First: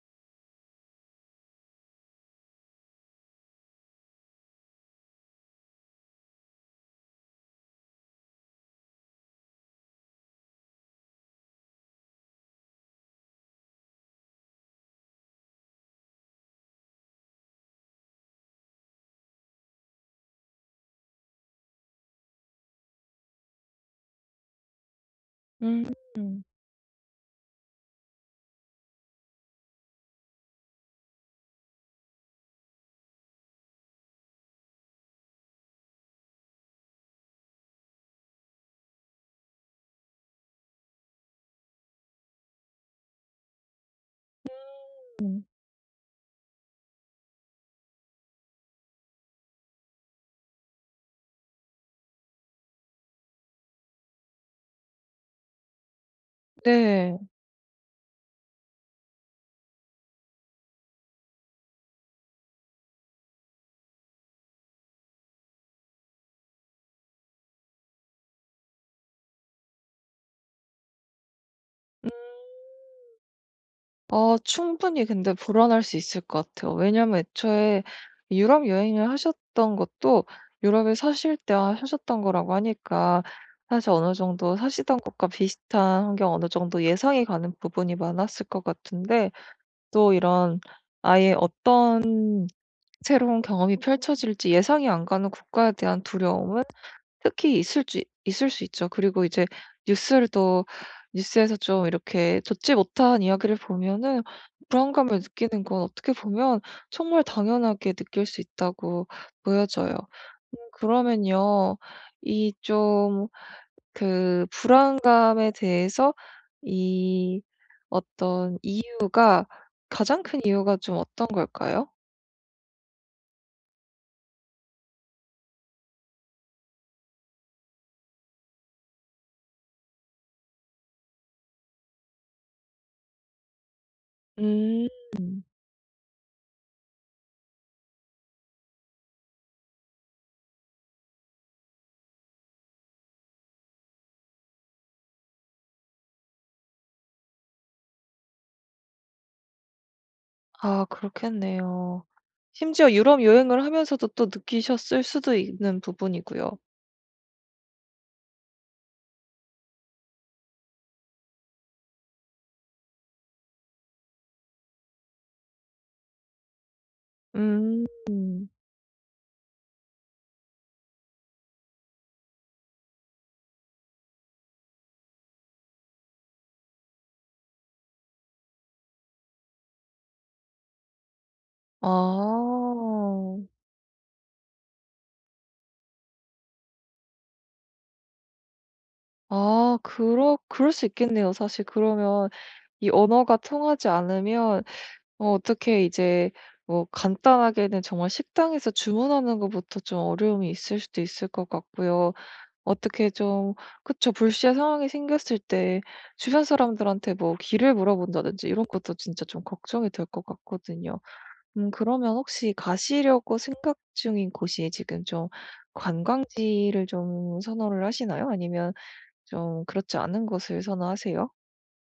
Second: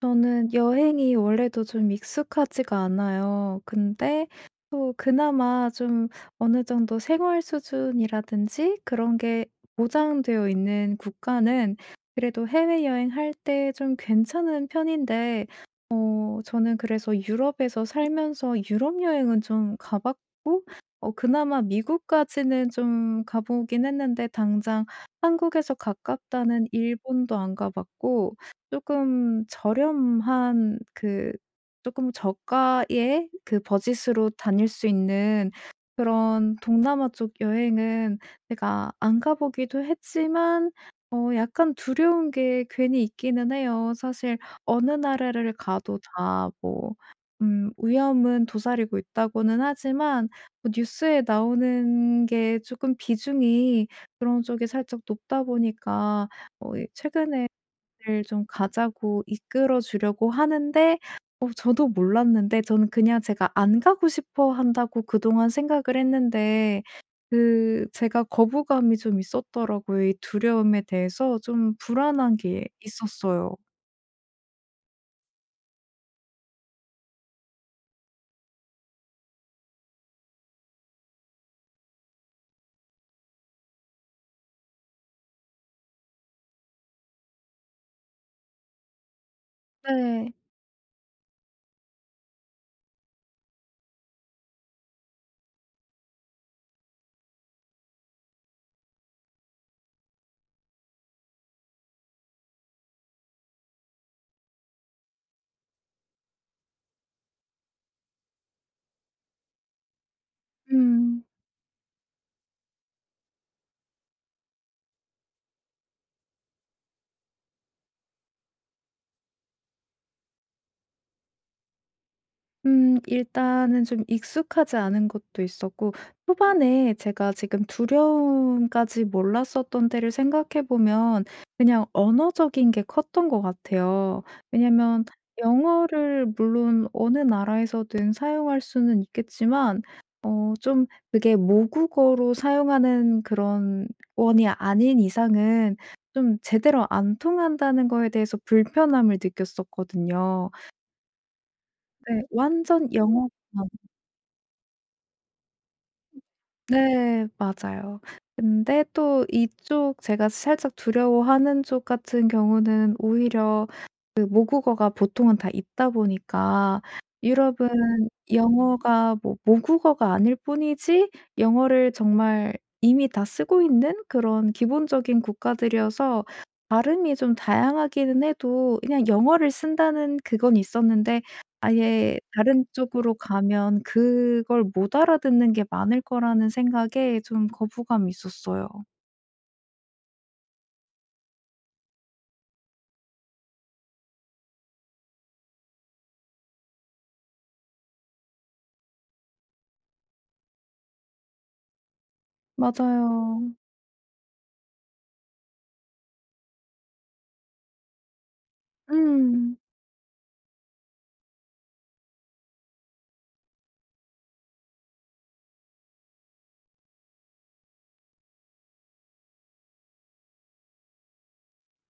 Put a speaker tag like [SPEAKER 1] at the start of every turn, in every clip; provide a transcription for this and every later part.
[SPEAKER 1] 저는 여행이 원래도 좀 익숙하지가 않아요. 근데 또 그나마 좀 어느 정도 생활 수준이라든지 그런 게 보장되어 있는 국가는 그래도 해외여행 할 때 좀 괜찮은 편인데 저는 그래서 유럽에서 살면서 유럽 여행은 좀 가 봤고 그나마 미국까지는 좀 가 보긴 했는데 당장 한국에서
[SPEAKER 2] 음.
[SPEAKER 1] 가깝다는 일본도 안 가 봤고 조금 저렴한 그 조금 저가의 그 버짓으로 다닐 수 있는 그런 동남아 쪽 여행은 제가 안 가 보기도 했지만 약간 두려운 게 괜히 있기는 해요. 사실 어느
[SPEAKER 2] 음.
[SPEAKER 1] 나라를 가도 다 뭐 위험은 도사리고 있다고는 하지만 뭐 뉴스에 나오는 게 조금 비중이 그런 쪽이 살짝 높다 보니까 이
[SPEAKER 2] 네.
[SPEAKER 1] 최근에 를 좀 가자고 이끌어 주려고 하는데 저도 몰랐는데 저는 그냥 제가 안 가고 싶어 한다고 그동안 생각을 했는데 그 제가 거부감이 좀 있었더라고요. 이 두려움에 대해서 좀 불안한 게 있었어요.
[SPEAKER 2] 아, 충분히 근데 불안할 수 있을 것 같아요. 왜냐면 애초에 유럽 여행을 하셨던 것도 유럽에 사실 때 하셨던 거라고 하니까 사실 어느 정도 사시던 곳과 비슷한 환경 어느 정도 예상이 가는 부분이 많았을 것 같은데 또
[SPEAKER 1] 네.
[SPEAKER 2] 이런 아예 어떤 새로운 경험이 펼쳐질지 예상이 안 가는 국가에 대한 두려움은 특히 있을 수 있죠. 그리고 이제 뉴스를 또 뉴스에서 좀 이렇게 좋지 못한 이야기를 보면은 불안감을 느끼는 건 어떻게 보면 정말 당연하게 느낄 수 있다고 보여져요. 음,
[SPEAKER 1] 음.
[SPEAKER 2] 그러면요. 이 좀 그 불안감에 대해서 이 어떤 이유가 가장 큰 이유가 좀 어떤 걸까요?
[SPEAKER 1] 일단은 좀 익숙하지 않은 것도 있었고 초반에 제가 지금 두려움까지 몰랐었던 때를 생각해 보면 그냥 언어적인 게 컸던 것 같아요.
[SPEAKER 2] 음.
[SPEAKER 1] 왜냐면 영어를 물론 어느 나라에서든 사용할 수는 있겠지만 좀 그게 모국어로 사용하는 그런 원이 아닌 이상은 좀 제대로 안 통한다는 거에 대해서 불편함을 느꼈었거든요.
[SPEAKER 2] 아, 그렇겠네요.
[SPEAKER 1] 네. 완전
[SPEAKER 2] 심지어 유럽
[SPEAKER 1] 영
[SPEAKER 2] 여행을
[SPEAKER 1] 어
[SPEAKER 2] 하면서도 또 느끼셨을 수도 있는 부분이고요.
[SPEAKER 1] 네. 맞아요. 근데 또 이쪽 제가 살짝 두려워하는 쪽 같은 경우는 오히려 그 모국어가 보통은 다 있다 보니까 유럽은
[SPEAKER 2] 음.
[SPEAKER 1] 영어가 뭐 모국어가 아닐 뿐이지 영어를 정말 이미 다 쓰고 있는 그런 기본적인 국가들이어서 발음이 좀 다양하기는 해도 그냥 영어를 쓴다는 그건 있었는데 아예 다른 쪽으로
[SPEAKER 2] 아.
[SPEAKER 1] 가면 그걸 못 알아듣는 게 많을 거라는 생각에 좀 거부감이 있었어요.
[SPEAKER 2] 아 그러 그럴 수 있겠네요. 사실 그러면 이 언어가 통하지 않으면 어, 어떻게 이제 뭐 간단하게는 정말 식당에서 주문하는 것부터 좀 어려움이 있을 수도 있을 것 같고요. 어떻게
[SPEAKER 1] 맞아요.
[SPEAKER 2] 좀 그쵸. 불시의 상황이 생겼을 때 주변 사람들한테 뭐 길을 물어본다든지 이런 것도 진짜 좀
[SPEAKER 1] 음.
[SPEAKER 2] 걱정이 될 것 같거든요. 음, 그러면 혹시 가시려고 생각 중인 곳이 지금 좀 관광지를 좀 선호를 하시나요? 아니면 좀 그렇지 않은 곳을 선호하세요?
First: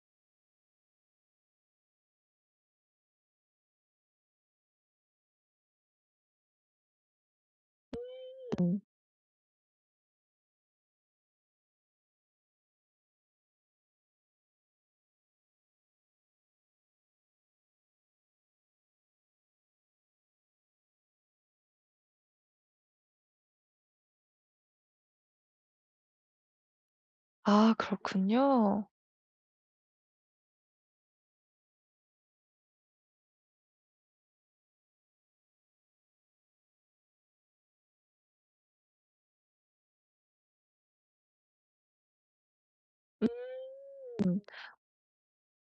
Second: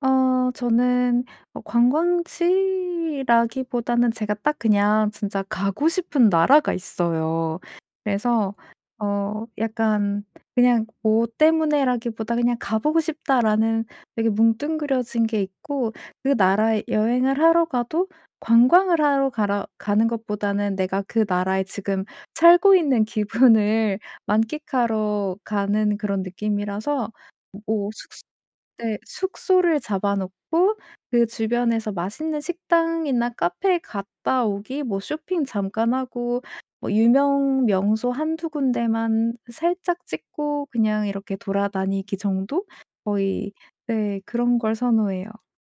[SPEAKER 1] 저는 관광지라기보다는 제가 딱 그냥 진짜 가고 싶은 나라가 있어요. 그래서
[SPEAKER 2] 음.
[SPEAKER 1] 약간 그냥 뭐 때문에라기보다 그냥 '가 보고 싶다.'라는 되게 뭉뚱그려진 게 있고 그 나라에 여행을 하러 가도 관광을 하러 가라 가는 것보다는 내가 그 나라에 지금 살고 있는 기분을 만끽하러 가는 그런 느낌이라서
[SPEAKER 2] 아,
[SPEAKER 1] 뭐숙
[SPEAKER 2] 그렇군요.
[SPEAKER 1] 네. 숙소를 잡아 놓고 그 주변에서 맛있는 식당이나 카페 갔다 오기, 뭐 쇼핑 잠깐 하고 뭐 유명 명소 한두 군데만 살짝 찍고 그냥 이렇게 돌아다니기 정도?
[SPEAKER 2] 음.
[SPEAKER 1] 거의. 네, 그런 걸 선호해요.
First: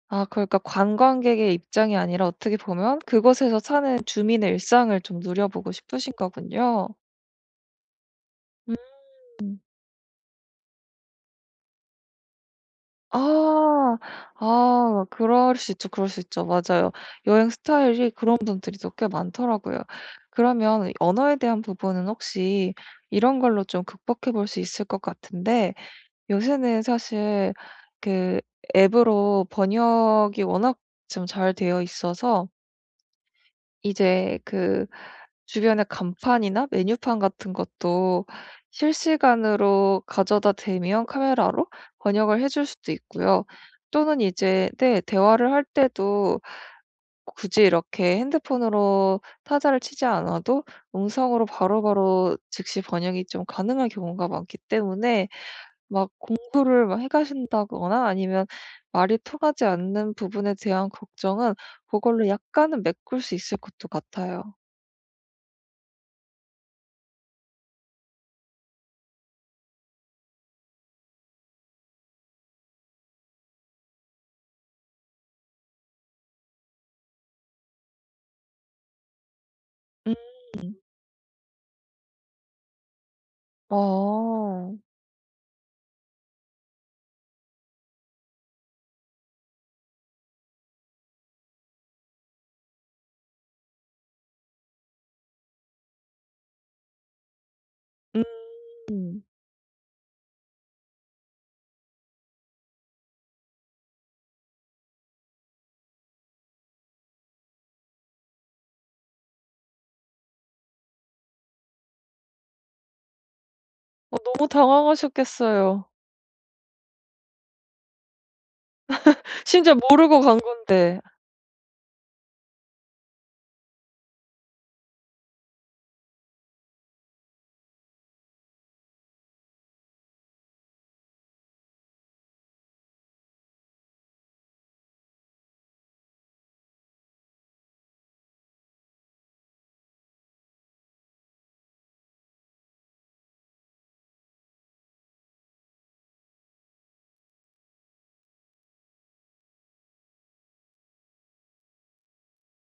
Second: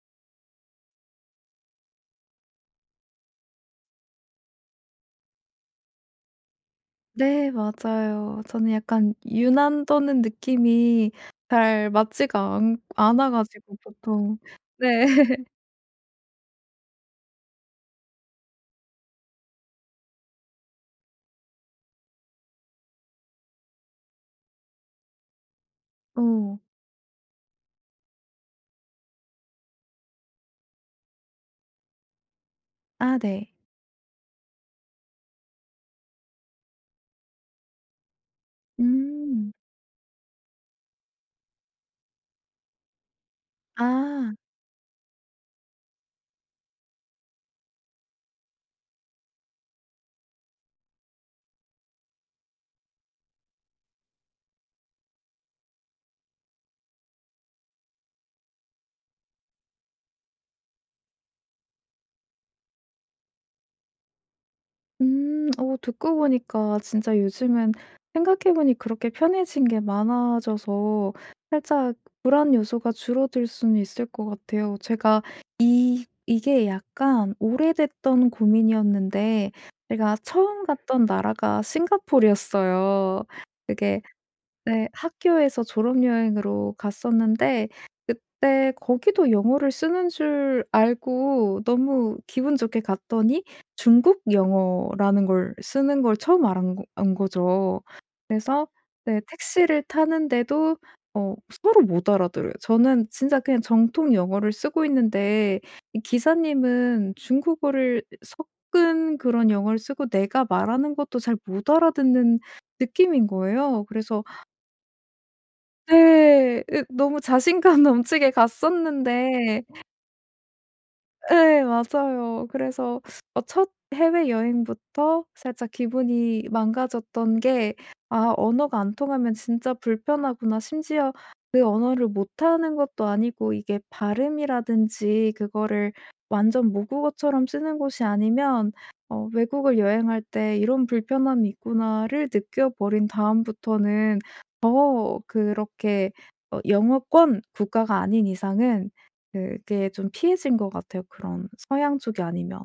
[SPEAKER 2] 아, 그러니까 관광객의 입장이 아니라 어떻게 보면 그곳에서 사는 주민의 일상을 좀 누려보고 싶으신 거군요.
[SPEAKER 1] 네, 맞아요. 저는 약간 유난 떠는 느낌이 잘 맞지가 않 않아 가지고
[SPEAKER 2] 아.
[SPEAKER 1] 보통. 네.
[SPEAKER 2] 아, 그럴 수 있죠, 그럴 수 있죠. 맞아요. 여행 스타일이 그런 분들이 또 꽤 많더라고요. 그러면 언어에 대한 부분은 혹시 이런 걸로 좀 극복해 볼 수 있을 것 같은데,
[SPEAKER 1] 오.
[SPEAKER 2] 요새는 사실 그 앱으로 번역이 워낙 좀 잘 되어 있어서
[SPEAKER 1] 아, 네.
[SPEAKER 2] 이제 그 주변에 간판이나 메뉴판 같은 것도
[SPEAKER 1] 음.
[SPEAKER 2] 실시간으로 가져다 대면 카메라로 번역을 해줄 수도 있고요. 또는
[SPEAKER 1] 아.
[SPEAKER 2] 이제 네, 대화를 할 때도 굳이 이렇게 핸드폰으로 타자를 치지 않아도 음성으로 바로바로 즉시 번역이 좀 가능한 경우가 많기 때문에 막 공부를 막 해 가신다거나 아니면 말이 통하지 않는 부분에 대한 걱정은 그걸로 약간은 메꿀 수 있을 것도 같아요.
[SPEAKER 1] 음. 어 듣고 보니까 진짜 요즘은 생각해 보니 그렇게 편해진 게 많아져서 살짝 불안 요소가 줄어들 수는 있을 것 같아요. 제가 이 이게 약간 오래됐던 고민이었는데
[SPEAKER 2] 음.
[SPEAKER 1] 제가 처음 갔던 나라가 싱가포르였어요. 그게.
[SPEAKER 2] 아.
[SPEAKER 1] 네. 학교에서 졸업 여행으로 갔었는데 그때 거기도 영어를 쓰는 줄 알고 너무 기분 좋게 갔더니 중국 영어라는 걸 쓰는 걸 처음 알은 거 안 거죠. 그래서 네,
[SPEAKER 2] 음.
[SPEAKER 1] 택시를 타는데도 어 서로 못 알아들어요. 저는 진짜 그냥 정통 영어를 쓰고 있는데 이 기사님은 중국어를 섞은 그런 영어를 쓰고, 내가 말하는 것도 잘 못 알아듣는 느낌인 거예요.
[SPEAKER 2] 어,
[SPEAKER 1] 그래서
[SPEAKER 2] 너무 당황하셨겠어요.
[SPEAKER 1] 네. 으, 너무 자신감 넘치게 갔었는데.
[SPEAKER 2] 심지어 모르고 간 건데.
[SPEAKER 1] 예, 맞아요. 그래서 첫 해외여행부터 살짝 기분이 망가졌던 게 '아 언어가 안 통하면 진짜 불편하구나.' 심지어 그 언어를 못하는 것도 아니고 이게 발음이라든지 그거를 완전 모국어처럼 쓰는 곳이 아니면 '외국을 여행할 때 이런 불편함이 있구나.'를 느껴버린 다음부터는 더 그렇게 영어권 국가가 아닌 이상은 그게 좀 피해진 것 같아요, 그런 서양 쪽이 아니면.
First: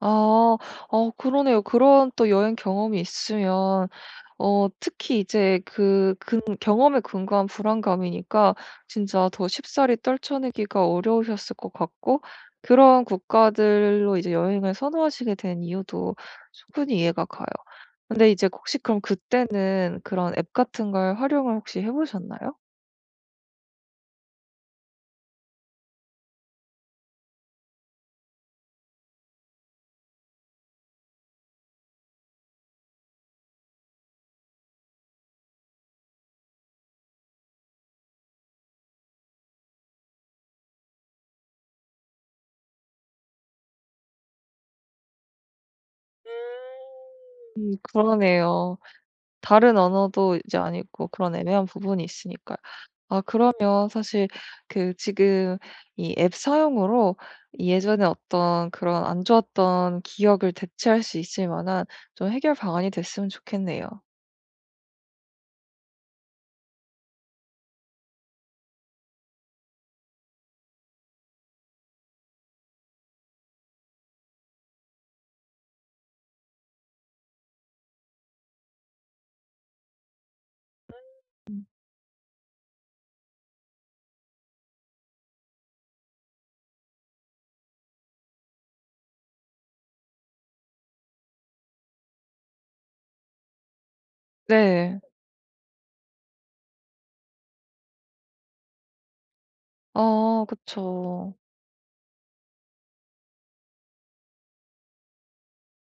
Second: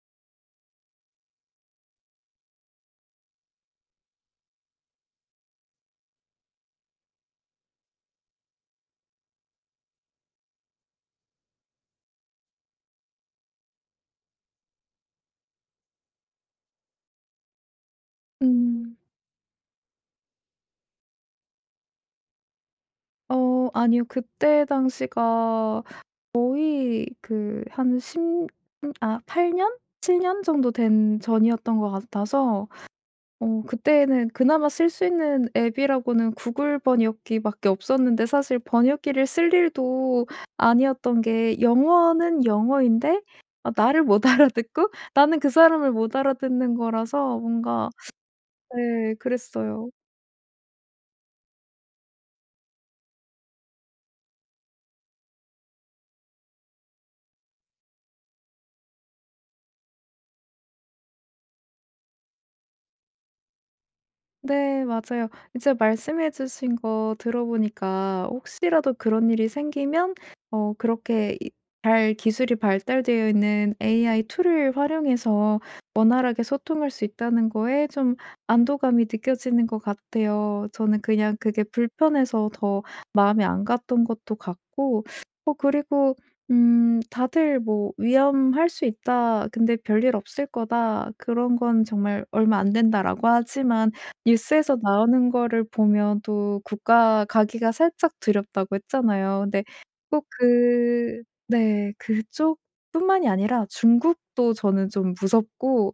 [SPEAKER 2] 아. 어, 그러네요. 그런 또 여행 경험이 있으면 어, 특히 이제 그 근 경험에 근거한 불안감이니까 진짜 더 쉽사리 떨쳐내기가 어려우셨을 것 같고, 그런 국가들로 이제 여행을 선호하시게 된 이유도 충분히 이해가 가요. 근데 이제 혹시
[SPEAKER 1] 음.
[SPEAKER 2] 그럼 그때는 그런 앱 같은 걸 활용을 혹시 해 보셨나요?
[SPEAKER 1] 아니요. 그때 당시가 거의 그 한 십아8 년? 7년 정도 된 전이었던 것 같아서 그때는 그나마 쓸 수 있는 앱이라고는 구글 번역기 밖에 없었는데 사실 번역기를 쓸 일도 아니었던 게 영어는 영어인데, 아 나를 못 알아듣고 나는 그 사람을 못 알아듣는 거라서 뭔가.
[SPEAKER 2] 그러네요.
[SPEAKER 1] 네,
[SPEAKER 2] 다른
[SPEAKER 1] 그랬어요.
[SPEAKER 2] 언어도 이제 아니고 그런 애매한 부분이 있으니까요. 아, 그러면 사실 그 지금 이 앱 사용으로 이 예전에 어떤 그런 안 좋았던 기억을 대체할 수 있을 만한 좀 해결 방안이 됐으면 좋겠네요.
[SPEAKER 1] 네, 맞아요. 이제 말씀해 주신 거 들어보니까 혹시라도 그런 일이 생기면 그렇게 잘 기술이 발달되어 있는 AI 툴을 활용해서 원활하게 소통할 수 있다는 거에 좀 안도감이 느껴지는 것 같아요. 저는 그냥 그게 불편해서 더 마음에 안 갔던 것도 같고, 그리고 다들 뭐 위험할 수 있다. 근데 별일 없을 거다. 그런 건 정말 얼마 안 된다라고 하지만 뉴스에서
[SPEAKER 2] 네.
[SPEAKER 1] 나오는 거를 보면 또 국가 가기가 살짝 두렵다고 했잖아요. 근데 꼭
[SPEAKER 2] 아,
[SPEAKER 1] 그,
[SPEAKER 2] 그쵸.
[SPEAKER 1] 네 그쪽뿐만이 아니라 중국도 저는 좀 무섭고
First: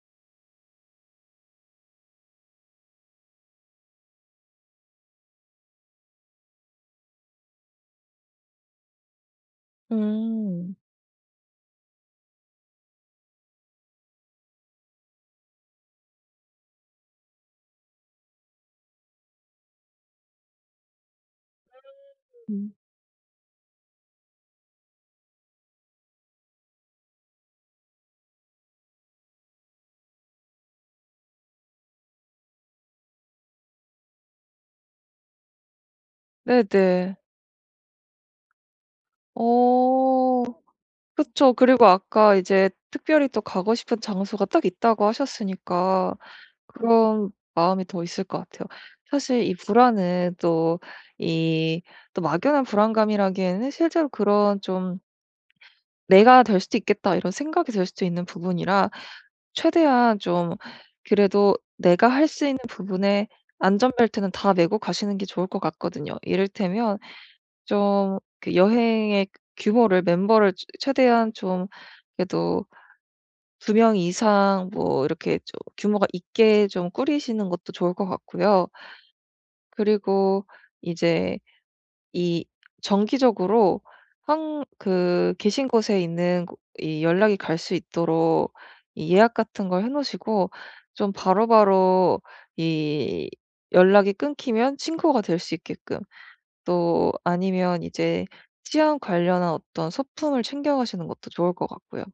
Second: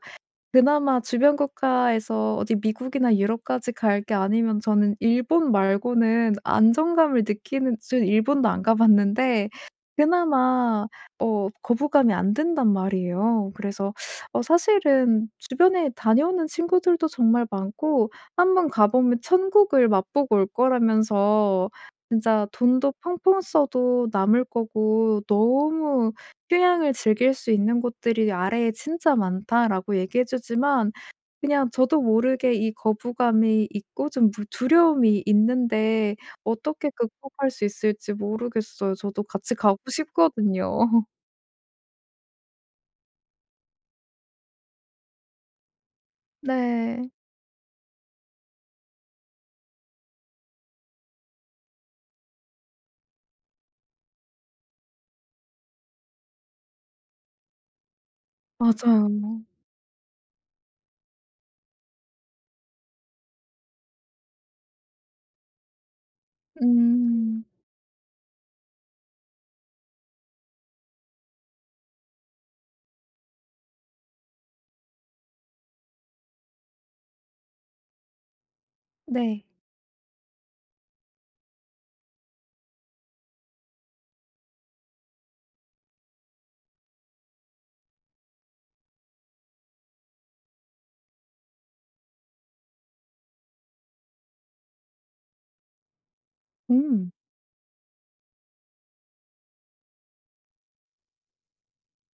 [SPEAKER 1] 그나마 주변 국가에서 어디 미국이나 유럽까지 갈 게 아니면 저는 일본 말고는 안정감을 느끼는, 지금 일본도 안 가 봤는데
[SPEAKER 2] 음.
[SPEAKER 1] 그나마 거부감이 안 든단 말이에요. 그래서 사실은 주변에 다녀오는 친구들도 정말 많고 한번 가 보면 천국을 맛보고 올 거라면서 진짜
[SPEAKER 2] 음.
[SPEAKER 1] 돈도 펑펑 써도 남을 거고 너무 휴양을 즐길 수 있는 곳들이 "아래에 진짜 많다."라고 얘기해 주지만 그냥 저도 모르게 이 거부감이 있고 좀 무 두려움이 있는데 어떻게
[SPEAKER 2] 네네.
[SPEAKER 1] 극복할 수 있을지 모르겠어요. 저도 같이 가고
[SPEAKER 2] 어,
[SPEAKER 1] 싶거든요.
[SPEAKER 2] 그쵸. 그리고 아까 이제 특별히 또 가고 싶은 장소가 딱 있다고 하셨으니까
[SPEAKER 1] 네.
[SPEAKER 2] 그런 마음이 더 있을 것 같아요. 사실 이 불안은 또 이 또 막연한 불안감이라기에는 실제로 그런 좀 '내가 될 수도 있겠다.' 이런 생각이 들 수도 있는 부분이라
[SPEAKER 1] 맞아요.
[SPEAKER 2] 최대한 좀 그래도 내가 할 수 있는 부분에 안전벨트는 다 메고 가시는 게 좋을 것 같거든요. 이를테면
[SPEAKER 1] 음.
[SPEAKER 2] 좀 그 여행의 규모를 멤버를 최 최대한 좀 그래도 2명 명 이상 뭐 이렇게 좀 규모가 있게 좀 꾸리시는 것도 좋을 것 같고요.
[SPEAKER 1] 네.
[SPEAKER 2] 그리고 이제 이 정기적으로 한 그 계신 곳에 있는 고 이 연락이 갈 수 있도록 이 예약 같은 걸 해 놓으시고 좀 바로바로 이 연락이 끊기면 친구가 될 수 있게끔
[SPEAKER 1] 음.
[SPEAKER 2] 또 아니면 이제 치안 관련한 어떤 소품을 챙겨 가시는 것도 좋을 것 같고요.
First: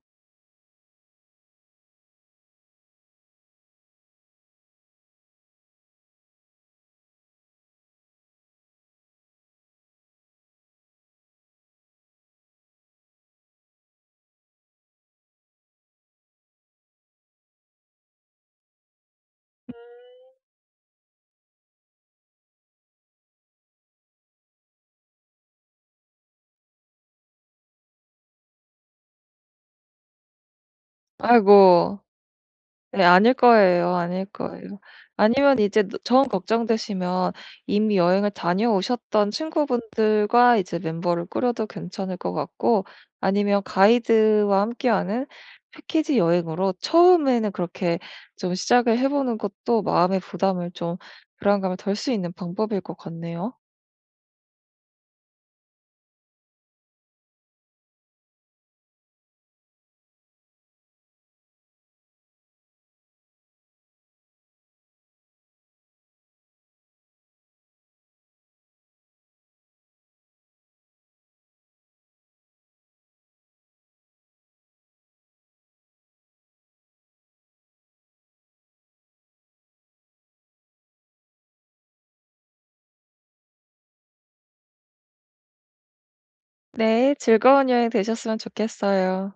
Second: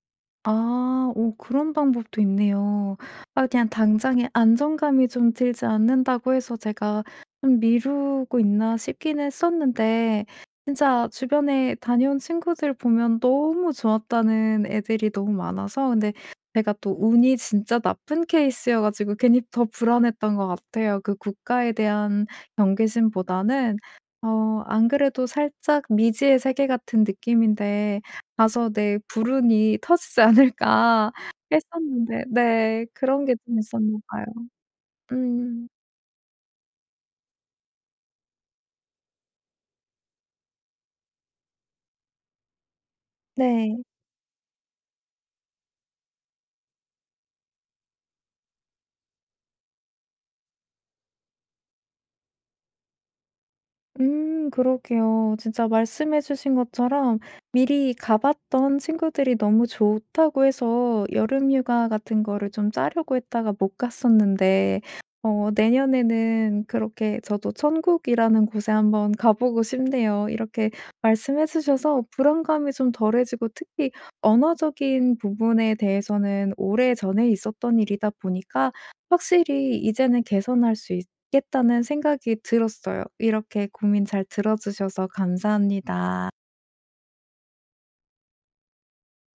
[SPEAKER 1] 아. 오, 그런 방법도 있네요. 아 그냥 당장에 안정감이 좀 들지 않는다고 해서 제가 좀 미루고 있나 싶긴 했었는데 진짜 주변에 다녀온 친구들 보면 너무 좋았다는 애들이 너무 많아서, 근데 제가 또 운이 진짜 나쁜 케이스여 가지고 괜히 더 불안했던 것 같아요. 그 국가에 대한 경계심보다는 안 그래도 살짝 미지의 세계 같은 느낌인데 가서 내 불운이 터지지 않을까
[SPEAKER 2] 아이고.
[SPEAKER 1] 했었는데, 네
[SPEAKER 2] 네.
[SPEAKER 1] 그런 게
[SPEAKER 2] 아닐
[SPEAKER 1] 좀
[SPEAKER 2] 거예요.
[SPEAKER 1] 있었나 봐요.
[SPEAKER 2] 아닐 거예요. 아니면
[SPEAKER 1] 음.
[SPEAKER 2] 이제 너 정 걱정되시면 이미 여행을 다녀오셨던 친구분들과 이제 멤버를 꾸려도 괜찮을 것 같고, 아니면
[SPEAKER 1] 네.
[SPEAKER 2] 가이드와 함께하는 패키지 여행으로 처음에는 그렇게 좀 시작을 해 보는 것도 마음의 부담을 좀 불안감을 덜 수 있는 방법일 것 같네요.
[SPEAKER 1] 음, 그러게요. 진짜 말씀해 주신 것처럼 미리 가봤던 친구들이 너무 좋다고 해서 여름 휴가 같은 거를 좀 짜려고 했다가 못 갔었는데 내년에는 그렇게 저도 천국이라는 곳에 한번 가보고 싶네요. 이렇게 말씀해 주셔서 불안감이 좀 덜해지고, 특히 언어적인 부분에 대해서는 오래전에 있었던 일이다 보니까 확실히 이제는 개선할 수 있을 겠다는 생각이 들었어요. 이렇게 고민 잘 들어 주셔서 감사합니다.
[SPEAKER 2] 네. 즐거운 여행 되셨으면 좋겠어요.